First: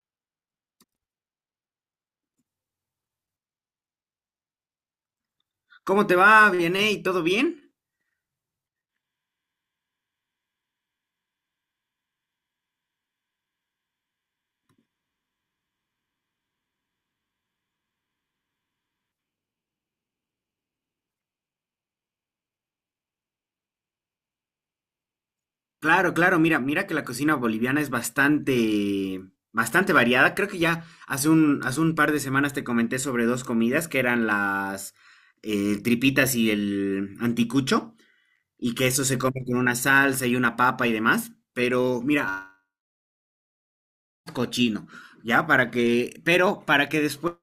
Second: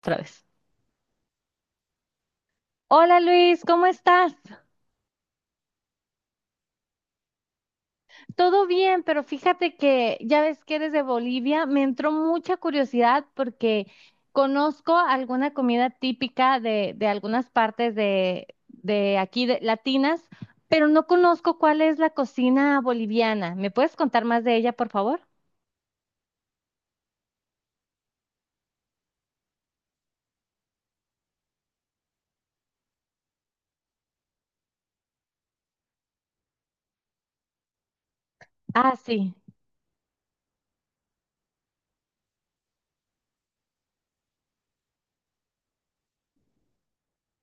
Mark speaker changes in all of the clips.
Speaker 1: Otra vez. Hola Luis, ¿cómo estás?
Speaker 2: ¿Cómo te va, Vianey? ¿Todo bien?
Speaker 1: Todo bien, pero fíjate que ya ves que eres de Bolivia, me entró mucha curiosidad porque conozco alguna comida típica de algunas partes de aquí de, latinas, pero no conozco cuál es la cocina boliviana. ¿Me puedes contar más de ella, por favor?
Speaker 2: Claro, claro, mira, mira que la cocina boliviana es bastante, bastante variada. Creo que ya hace un par de semanas te comenté sobre dos comidas que eran las tripitas y el anticucho, y que
Speaker 1: Ah,
Speaker 2: eso se
Speaker 1: sí,
Speaker 2: come con una salsa y una papa y demás. Pero mira, cochino, ya para que, pero para que después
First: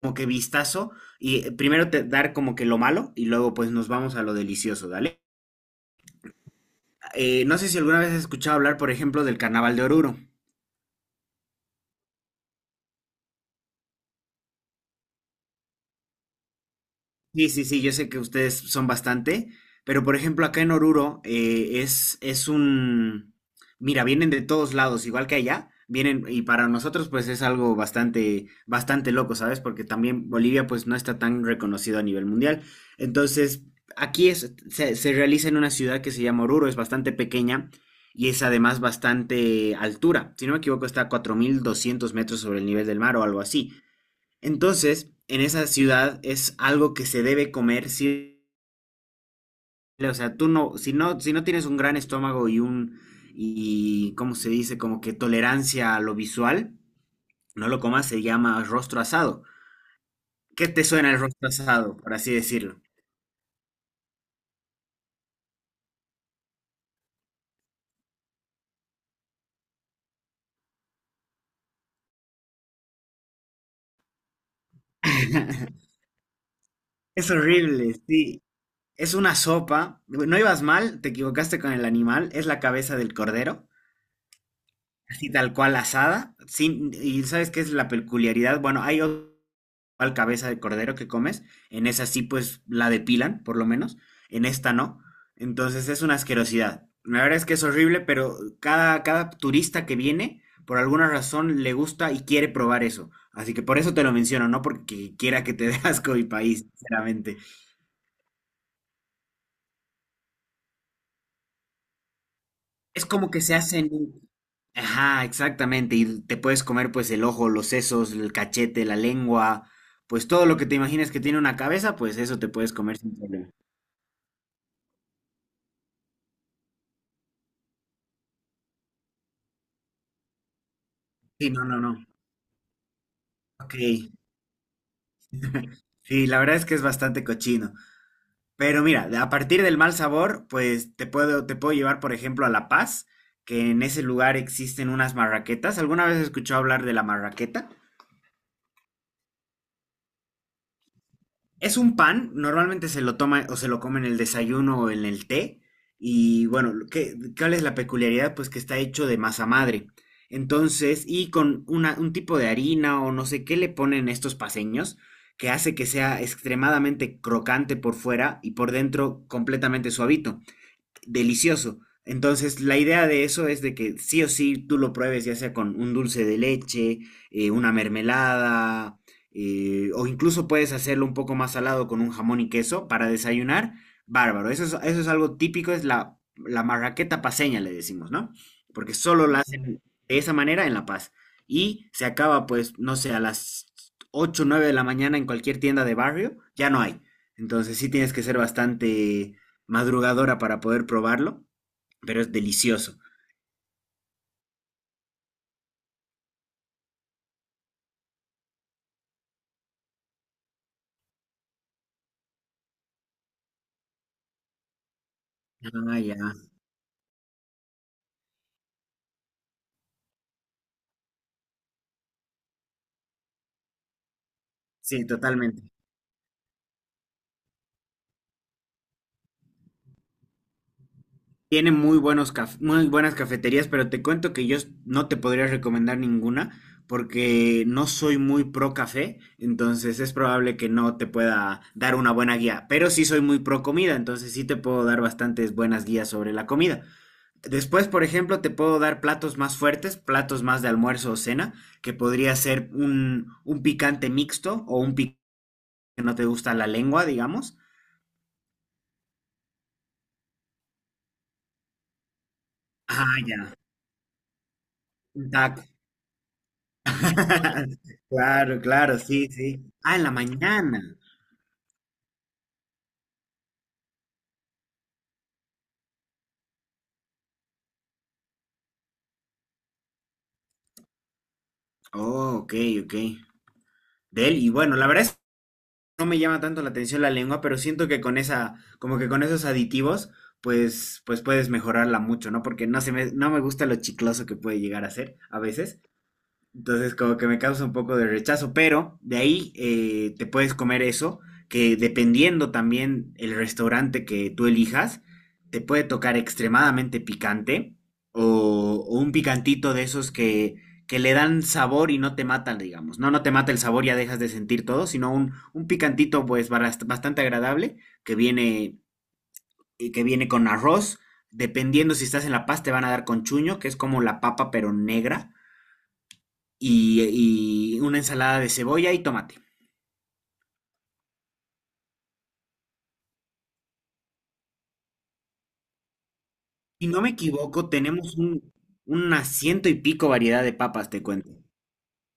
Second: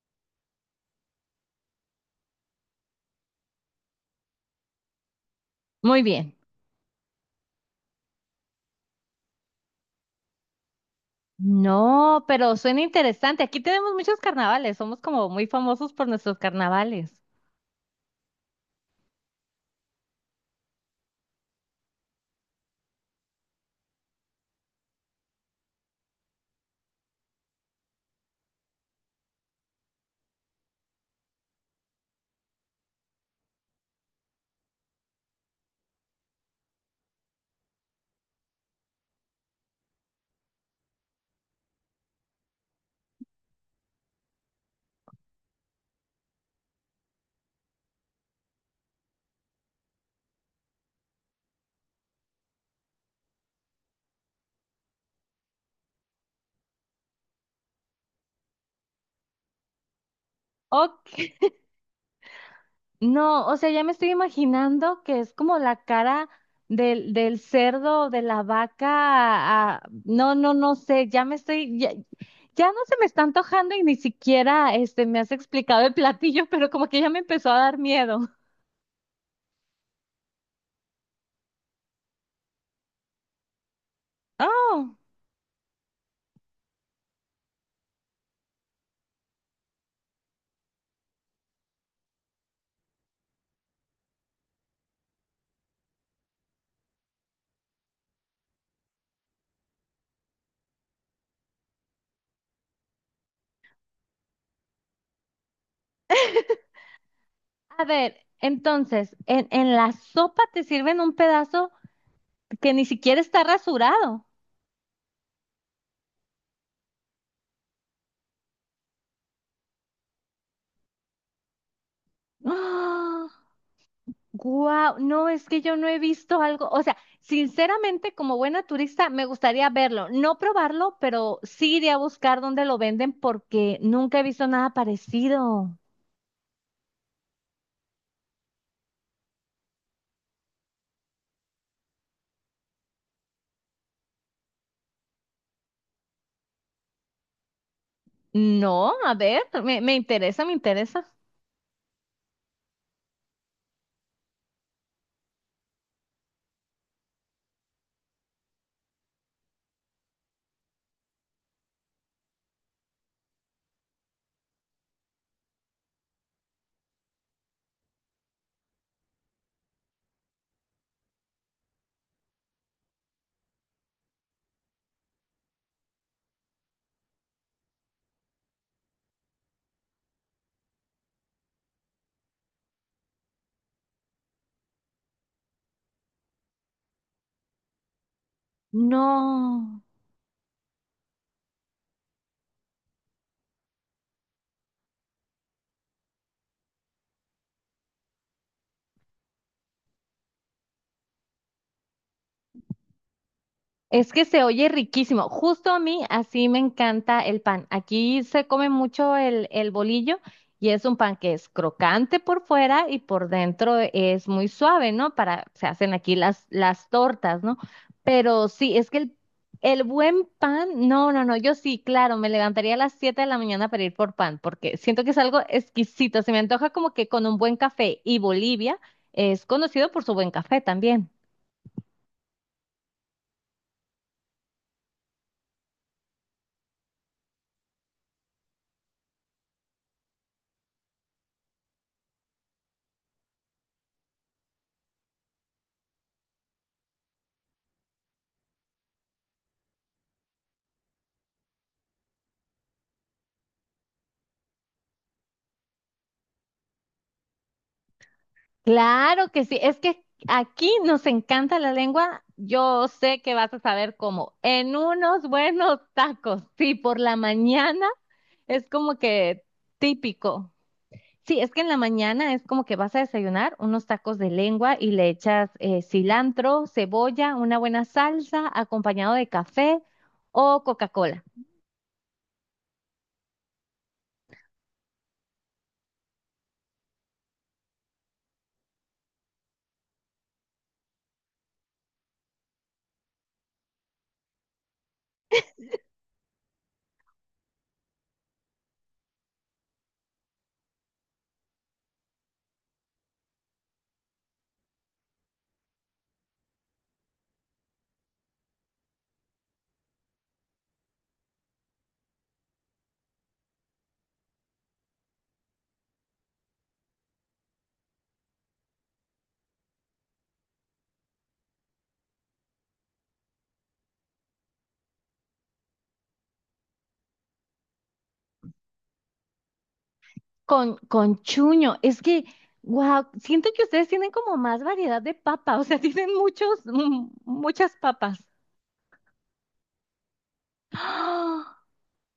Speaker 2: como que vistazo y primero te dar como que lo malo y luego pues nos vamos a lo delicioso, ¿dale?
Speaker 1: muy bien.
Speaker 2: No sé si alguna vez has escuchado hablar, por ejemplo, del Carnaval de Oruro.
Speaker 1: No, pero suena interesante. Aquí tenemos muchos carnavales, somos como muy famosos por nuestros carnavales.
Speaker 2: Sí, sí, sí, yo sé que ustedes son bastante, pero por ejemplo acá en Oruro es un... Mira, vienen de todos lados, igual que allá, vienen y para nosotros pues es algo bastante, bastante loco, ¿sabes? Porque también Bolivia pues no está tan reconocido a nivel mundial. Entonces, aquí es, se realiza en una ciudad que se llama Oruro, es bastante pequeña y es además bastante altura. Si no me equivoco, está a 4.200 metros sobre el nivel del mar o algo así. Entonces, en esa ciudad es algo que se debe comer, sí, o sea, tú no, si no tienes un gran estómago y un, y, ¿cómo se dice? Como que tolerancia a lo visual, no lo comas, se llama rostro asado. ¿Qué te suena el
Speaker 1: Ok.
Speaker 2: rostro asado, por así decirlo?
Speaker 1: No, o sea, ya me estoy imaginando que es como la cara del cerdo, de la vaca. Ah, no, no, no sé, ya no se me está antojando y ni siquiera me has explicado el platillo, pero como que ya me
Speaker 2: Es
Speaker 1: empezó a dar
Speaker 2: horrible,
Speaker 1: miedo.
Speaker 2: sí. Es una sopa. No ibas mal, te equivocaste con el animal, es la cabeza del cordero.
Speaker 1: Oh.
Speaker 2: Así tal cual asada. Sin, y ¿sabes qué es la peculiaridad? Bueno, hay otra igual cabeza de cordero que comes. En esa sí, pues la depilan, por lo menos. En esta no. Entonces es una asquerosidad. La verdad es que es horrible, pero cada turista que viene, por alguna razón, le gusta y quiere probar eso. Así que por eso te lo menciono, no porque quiera que te dé asco mi país, sinceramente.
Speaker 1: A ver, entonces, en la sopa te sirven un pedazo que ni
Speaker 2: Es
Speaker 1: siquiera
Speaker 2: como que
Speaker 1: está
Speaker 2: se hacen.
Speaker 1: rasurado.
Speaker 2: Ajá, exactamente. Y te puedes comer pues el ojo, los sesos, el cachete, la lengua, pues todo lo que te imagines que tiene una cabeza, pues eso te puedes comer sin
Speaker 1: ¡Ah!
Speaker 2: problema.
Speaker 1: Guau, no, es que yo no he visto algo, o sea, sinceramente, como buena turista, me gustaría verlo, no probarlo, pero
Speaker 2: Sí, no,
Speaker 1: sí
Speaker 2: no,
Speaker 1: iré a
Speaker 2: no.
Speaker 1: buscar dónde lo venden
Speaker 2: Ok.
Speaker 1: porque nunca he visto nada parecido.
Speaker 2: Sí, la verdad es que es bastante cochino. Pero mira, a partir del mal sabor, pues te puedo llevar, por ejemplo, a La Paz, que en ese lugar existen unas marraquetas. ¿Alguna vez has escuchado hablar de la marraqueta?
Speaker 1: No, a ver, me interesa, me interesa.
Speaker 2: Es un pan, normalmente se lo toma o se lo come en el desayuno o en el té. Y bueno, ¿cuál es la peculiaridad? Pues que está hecho de masa madre. Entonces, y con un tipo de harina o no sé qué le ponen estos paseños, que hace que sea extremadamente crocante por fuera y por dentro completamente suavito delicioso. Entonces, la idea de eso es de que sí o sí tú lo pruebes, ya sea con un dulce de leche, una mermelada, o incluso puedes hacerlo un poco más salado con un jamón y queso para desayunar. Bárbaro. Eso es algo típico, es la, marraqueta paseña, le decimos, ¿no? Porque solo la hacen
Speaker 1: No.
Speaker 2: de esa manera en La Paz. Y se acaba, pues, no sé, a las 8 o 9 de la mañana en cualquier tienda de barrio, ya no hay. Entonces, sí tienes que ser bastante madrugadora para poder probarlo, pero es delicioso.
Speaker 1: Es que se oye riquísimo. Justo a mí así me encanta el pan. Aquí se come mucho el bolillo y es un pan que es crocante por fuera y por dentro es muy suave, ¿no? Para, se hacen
Speaker 2: Ah,
Speaker 1: aquí
Speaker 2: ya.
Speaker 1: las tortas, ¿no? Pero sí, es que el buen pan, no, no, no, yo sí, claro, me levantaría a las 7 de la mañana para ir por pan porque siento
Speaker 2: Sí,
Speaker 1: que es algo
Speaker 2: totalmente.
Speaker 1: exquisito. Se me antoja como que con un buen café y Bolivia es conocido por su buen café también.
Speaker 2: Tiene muy buenos muy buenas cafeterías, pero te cuento que no te podría recomendar ninguna porque no soy muy pro café, entonces es probable que no te pueda dar una buena guía, pero sí soy muy pro comida, entonces sí te puedo dar bastantes buenas guías sobre la comida. Después, por ejemplo, te puedo dar platos más fuertes, platos más de almuerzo o cena, que podría ser un picante mixto o un picante que no te gusta la lengua, digamos.
Speaker 1: Claro que sí, es que aquí nos encanta la lengua. Yo
Speaker 2: Ah,
Speaker 1: sé que vas
Speaker 2: ya.
Speaker 1: a saber cómo. En unos
Speaker 2: Un taco.
Speaker 1: buenos tacos, sí, por la mañana
Speaker 2: Claro,
Speaker 1: es como
Speaker 2: claro, sí,
Speaker 1: que
Speaker 2: sí. Ah, en la
Speaker 1: típico.
Speaker 2: mañana.
Speaker 1: Sí, es que en la mañana es como que vas a desayunar unos tacos de lengua y le echas cilantro, cebolla, una buena salsa, acompañado de café o Coca-Cola.
Speaker 2: Oh, ok, ok. Del, y bueno, la verdad es que no me llama tanto la atención la lengua, pero siento que con esa, como que con esos aditivos, pues, pues puedes mejorarla mucho, ¿no? Porque no se me, no me gusta lo chicloso que puede llegar a ser a veces. Entonces, como que me causa un poco de rechazo, pero de ahí te puedes comer eso, que dependiendo también el restaurante que tú elijas, te puede tocar extremadamente picante o, un picantito de esos que, le dan sabor y no te matan, digamos. No, no te mata el sabor, ya dejas de sentir todo, sino un picantito pues bastante agradable que viene, y que viene con arroz. Dependiendo si estás en La Paz, te van a dar con chuño, que es como la papa pero negra y una ensalada de cebolla y tomate.
Speaker 1: Con chuño, es que, wow, siento que ustedes tienen como más variedad de papa, o sea, tienen muchos,
Speaker 2: Si no me equivoco,
Speaker 1: muchas
Speaker 2: tenemos
Speaker 1: papas.
Speaker 2: un, una ciento y pico variedad de papas, te cuento.
Speaker 1: ¡Ah!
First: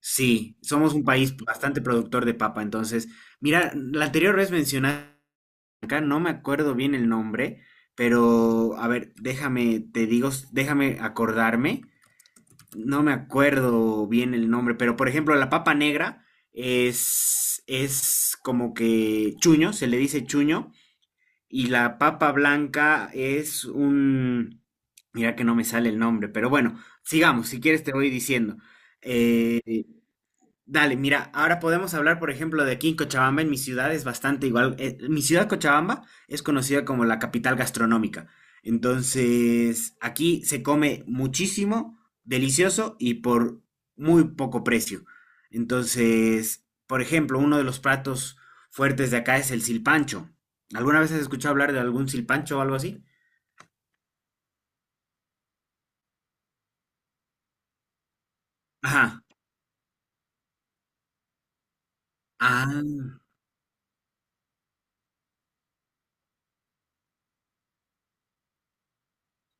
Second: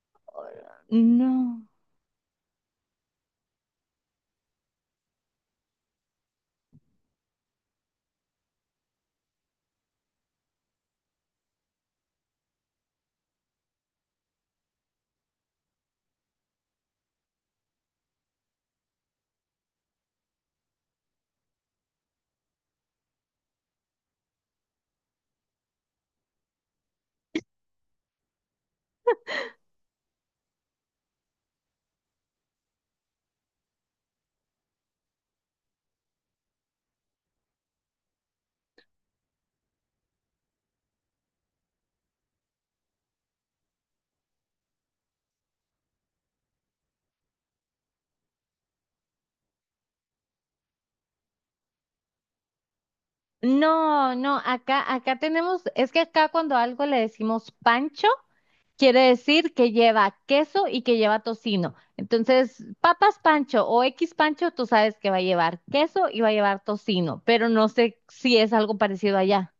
Speaker 2: Sí, somos un país
Speaker 1: No,
Speaker 2: bastante productor de papa, entonces, mira, la anterior vez mencionaste, acá no me acuerdo bien el nombre, pero a ver, déjame, te digo, déjame acordarme, no me acuerdo bien el nombre, pero por ejemplo, la papa negra es como que chuño, se le dice chuño, y la papa blanca es un... Mira que no me sale el nombre, pero bueno, sigamos, si quieres te voy diciendo. Eh, Dale, mira, ahora podemos hablar, por ejemplo, de aquí en Cochabamba, en mi ciudad es bastante igual. Mi ciudad, Cochabamba, es conocida como la capital gastronómica. Entonces, aquí se come muchísimo, delicioso y por muy poco precio. Entonces, por ejemplo, uno de los platos fuertes de acá es el silpancho. ¿Alguna vez has escuchado hablar de algún silpancho o algo así?
Speaker 1: no, no, acá tenemos, es que acá cuando algo le decimos pancho, quiere
Speaker 2: Ajá.
Speaker 1: decir que lleva queso y que lleva tocino. Entonces, papas
Speaker 2: Ah.
Speaker 1: pancho o X pancho, tú sabes que va a llevar queso y va a llevar tocino, pero no sé si es algo parecido allá.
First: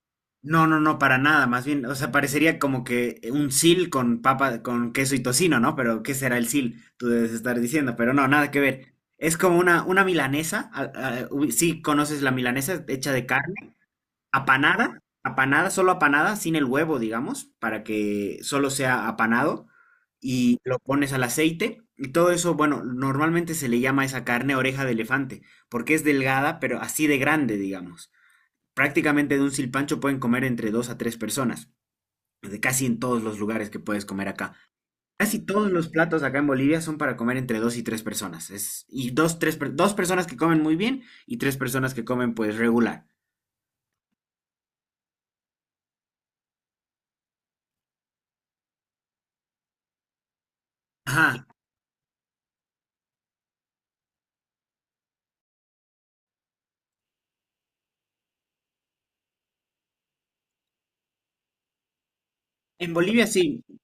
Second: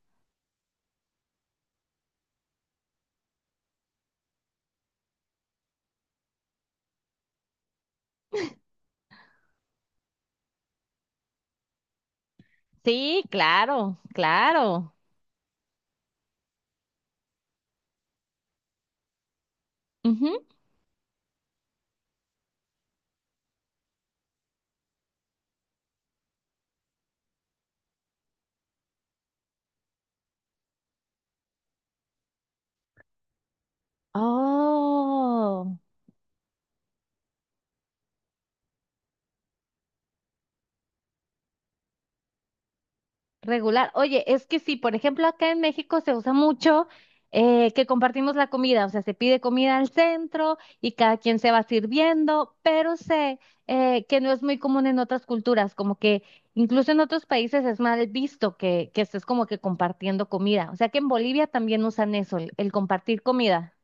Speaker 2: No, no, no, para nada, más bien, o sea, parecería como que un sil con papa, con queso y tocino, ¿no? Pero, ¿qué será el sil? Tú debes estar diciendo, pero no, nada que ver. Es como una milanesa, uy, sí, conoces la milanesa hecha
Speaker 1: Sí,
Speaker 2: de carne,
Speaker 1: claro, claro.
Speaker 2: apanada, apanada, solo apanada, sin el huevo, digamos, para que solo sea apanado, y lo pones al aceite, y todo eso, bueno, normalmente se le llama a esa carne oreja de elefante, porque es delgada, pero así de grande, digamos. Prácticamente de un silpancho pueden comer entre dos a tres personas, de casi en todos los lugares que puedes comer acá. Casi todos
Speaker 1: Oh,
Speaker 2: los platos acá en Bolivia son para comer entre dos y tres personas. Es, y dos, tres, dos personas que comen muy bien y tres personas que comen pues regular.
Speaker 1: regular. Oye, es que sí, por ejemplo, acá en México se usa mucho que compartimos la comida, o sea, se pide comida al centro y cada quien
Speaker 2: Ajá.
Speaker 1: se va sirviendo, pero sé que no es muy común en otras culturas, como que incluso en otros países es mal visto que estés como que compartiendo comida. O sea, que en Bolivia también usan eso, el
Speaker 2: En
Speaker 1: compartir
Speaker 2: Bolivia sí,
Speaker 1: comida.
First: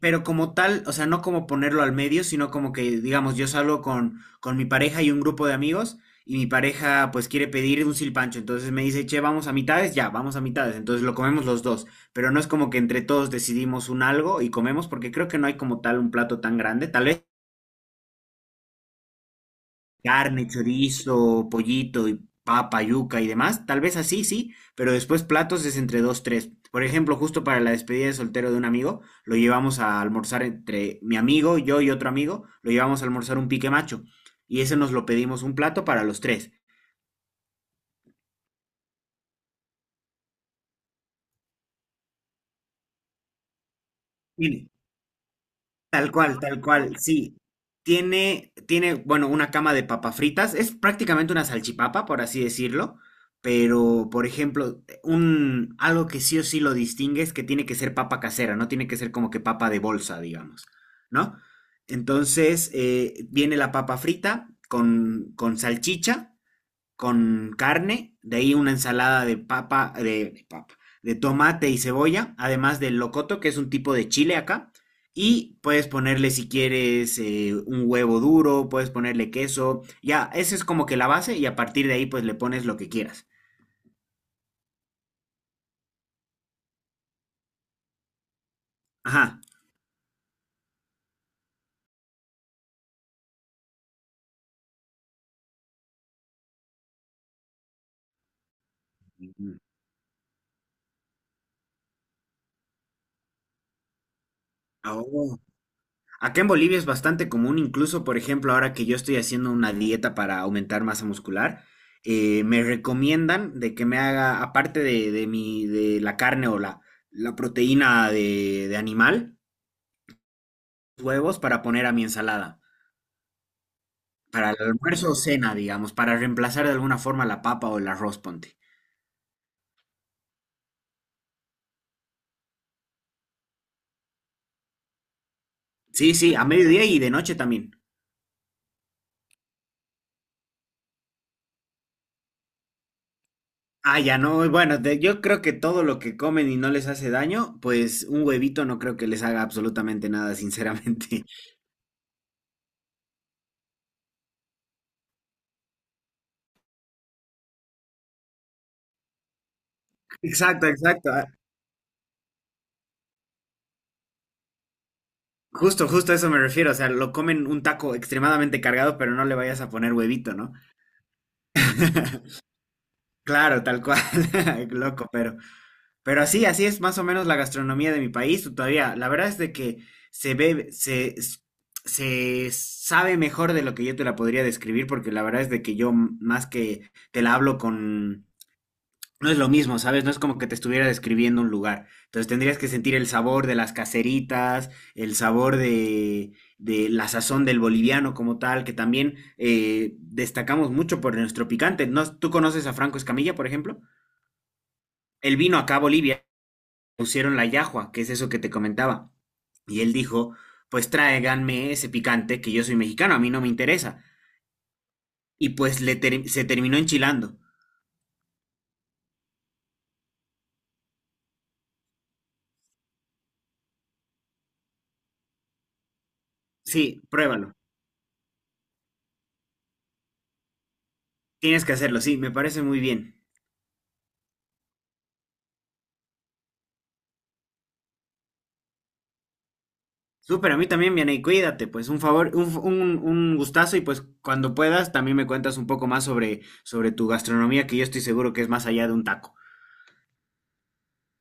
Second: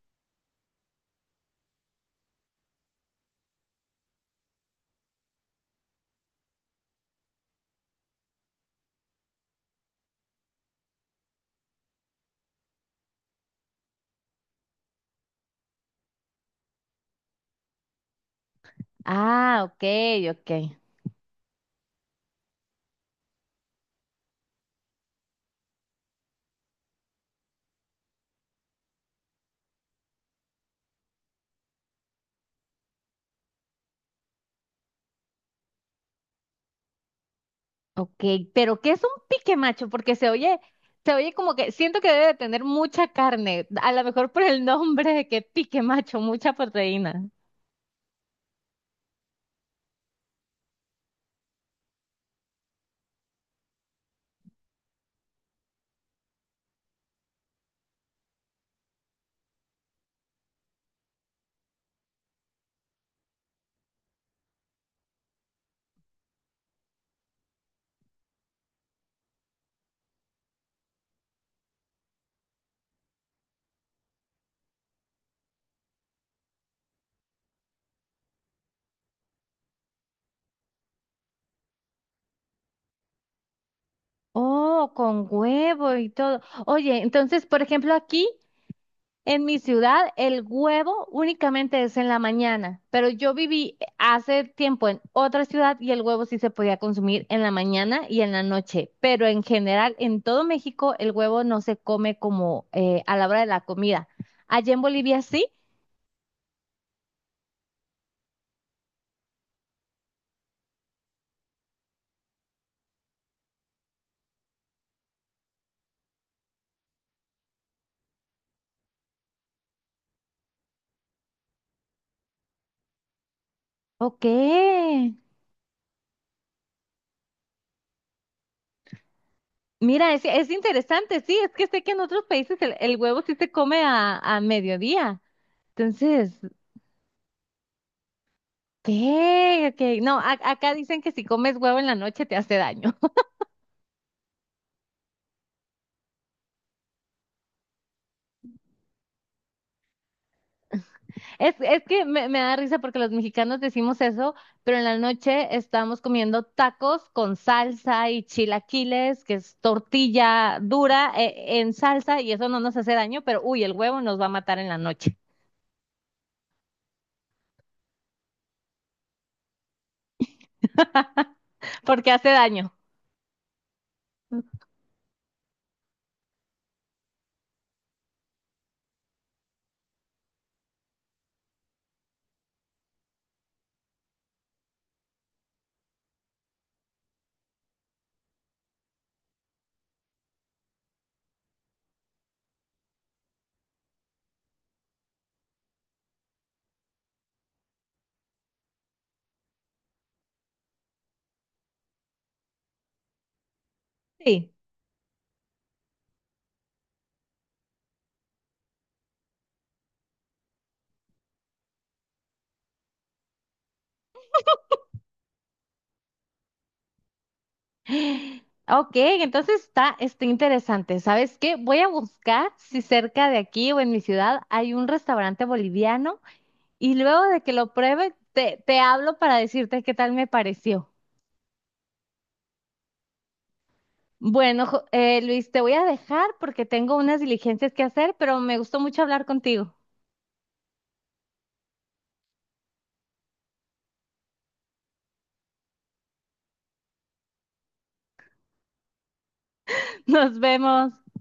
Speaker 2: pero como tal, o sea, no como ponerlo al medio, sino como que, digamos, yo salgo con, mi pareja y un grupo de amigos, y mi pareja pues quiere pedir un silpancho, entonces me dice, che, vamos a mitades, ya, vamos a mitades, entonces lo comemos los dos, pero no es como que entre todos decidimos un algo y comemos, porque creo que no hay como tal un plato tan grande, tal vez
Speaker 1: Ah, ok,
Speaker 2: carne,
Speaker 1: ok.
Speaker 2: chorizo, pollito y papa, yuca y demás, tal vez así, sí, pero después platos es entre dos, tres. Por ejemplo, justo para la despedida de soltero de un amigo, lo llevamos a almorzar entre mi amigo, yo y otro amigo, lo llevamos a almorzar un pique macho. Y ese nos lo pedimos un plato para los tres.
Speaker 1: Ok, pero ¿qué es un pique macho? Porque se oye como que siento que debe de tener mucha carne, a lo mejor por el nombre de que pique macho, mucha
Speaker 2: Tal cual,
Speaker 1: proteína.
Speaker 2: sí. Tiene, tiene, bueno, una cama de papas fritas. Es prácticamente una salchipapa, por así decirlo. Pero, por ejemplo, un, algo que sí o sí lo distingue es que tiene que ser papa casera, no tiene que ser como que papa de bolsa, digamos, ¿no? Entonces, viene la papa frita con, salchicha con carne, de ahí una ensalada de papa, de papa, de tomate y cebolla, además del locoto, que es un tipo de chile acá. Y puedes ponerle si quieres un huevo duro, puedes ponerle queso. Ya, esa es como que la base y a partir de ahí pues le pones lo que quieras.
Speaker 1: Oh, con huevo y todo. Oye, entonces, por ejemplo, aquí
Speaker 2: Ajá.
Speaker 1: en mi ciudad, el huevo únicamente es en la mañana, pero yo viví hace tiempo en otra ciudad y el huevo sí se podía consumir en la mañana y en la noche, pero en general, en todo México, el huevo no se come como a la hora de la comida. Allá en Bolivia
Speaker 2: Oh.
Speaker 1: sí.
Speaker 2: Acá en Bolivia es bastante común, incluso por ejemplo, ahora que yo estoy haciendo una dieta para aumentar masa muscular, me recomiendan de que me haga, aparte de mi, de la carne o la proteína de animal, huevos para poner a mi ensalada,
Speaker 1: Ok.
Speaker 2: para el almuerzo o cena, digamos, para reemplazar de alguna forma la papa o el arroz, ponte.
Speaker 1: Mira, es interesante, sí, es que sé que en otros países el huevo sí se come a mediodía.
Speaker 2: Sí,
Speaker 1: Entonces,
Speaker 2: sí, a mediodía y de noche también.
Speaker 1: ¿qué? Ok, no, acá dicen que si comes huevo en la noche te hace daño.
Speaker 2: Ah, ya no, bueno, de- yo creo que todo lo que comen y no les hace daño, pues un huevito no creo que les haga absolutamente nada, sinceramente.
Speaker 1: Es que me da risa porque los mexicanos decimos eso, pero en la noche estamos comiendo tacos con salsa y chilaquiles, que es tortilla
Speaker 2: Exacto, exacto.
Speaker 1: dura
Speaker 2: Ah,
Speaker 1: en salsa y eso no nos hace daño, pero uy, el huevo nos va a matar en la noche
Speaker 2: justo, justo a eso me refiero. O sea, lo comen un taco extremadamente cargado, pero no le vayas a poner huevito, ¿no?
Speaker 1: porque hace daño.
Speaker 2: Claro, tal cual. Loco, pero así, así es más o menos la gastronomía de mi país. Todavía, la verdad es de que se ve, se sabe mejor de lo que yo te la podría describir, porque la verdad es de que más que te la hablo con. No es lo mismo, ¿sabes? No es como que te estuviera describiendo un lugar. Entonces tendrías que sentir el sabor de las caseritas, el sabor de, la sazón del boliviano como tal, que también destacamos mucho por nuestro picante. ¿No? ¿Tú conoces a Franco Escamilla, por ejemplo?
Speaker 1: Sí.
Speaker 2: Él vino acá a Bolivia, pusieron la yahua, que es eso que te comentaba. Y él dijo, pues tráiganme ese picante, que yo soy mexicano, a mí no me interesa. Y pues se terminó enchilando.
Speaker 1: Ok, entonces está interesante. ¿Sabes qué? Voy a buscar si cerca de aquí o en mi ciudad hay un restaurante boliviano y
Speaker 2: Sí,
Speaker 1: luego de que
Speaker 2: pruébalo.
Speaker 1: lo pruebe, te hablo para decirte qué tal me pareció.
Speaker 2: Tienes que hacerlo, sí, me parece muy bien.
Speaker 1: Bueno, Luis, te voy a dejar porque tengo unas diligencias que hacer, pero me gustó mucho hablar contigo.
Speaker 2: Súper, a mí también, viene y cuídate, pues un favor, un gustazo y pues cuando puedas también me cuentas un poco más sobre tu gastronomía, que yo estoy seguro que es más allá de un taco.
Speaker 1: Nos vemos.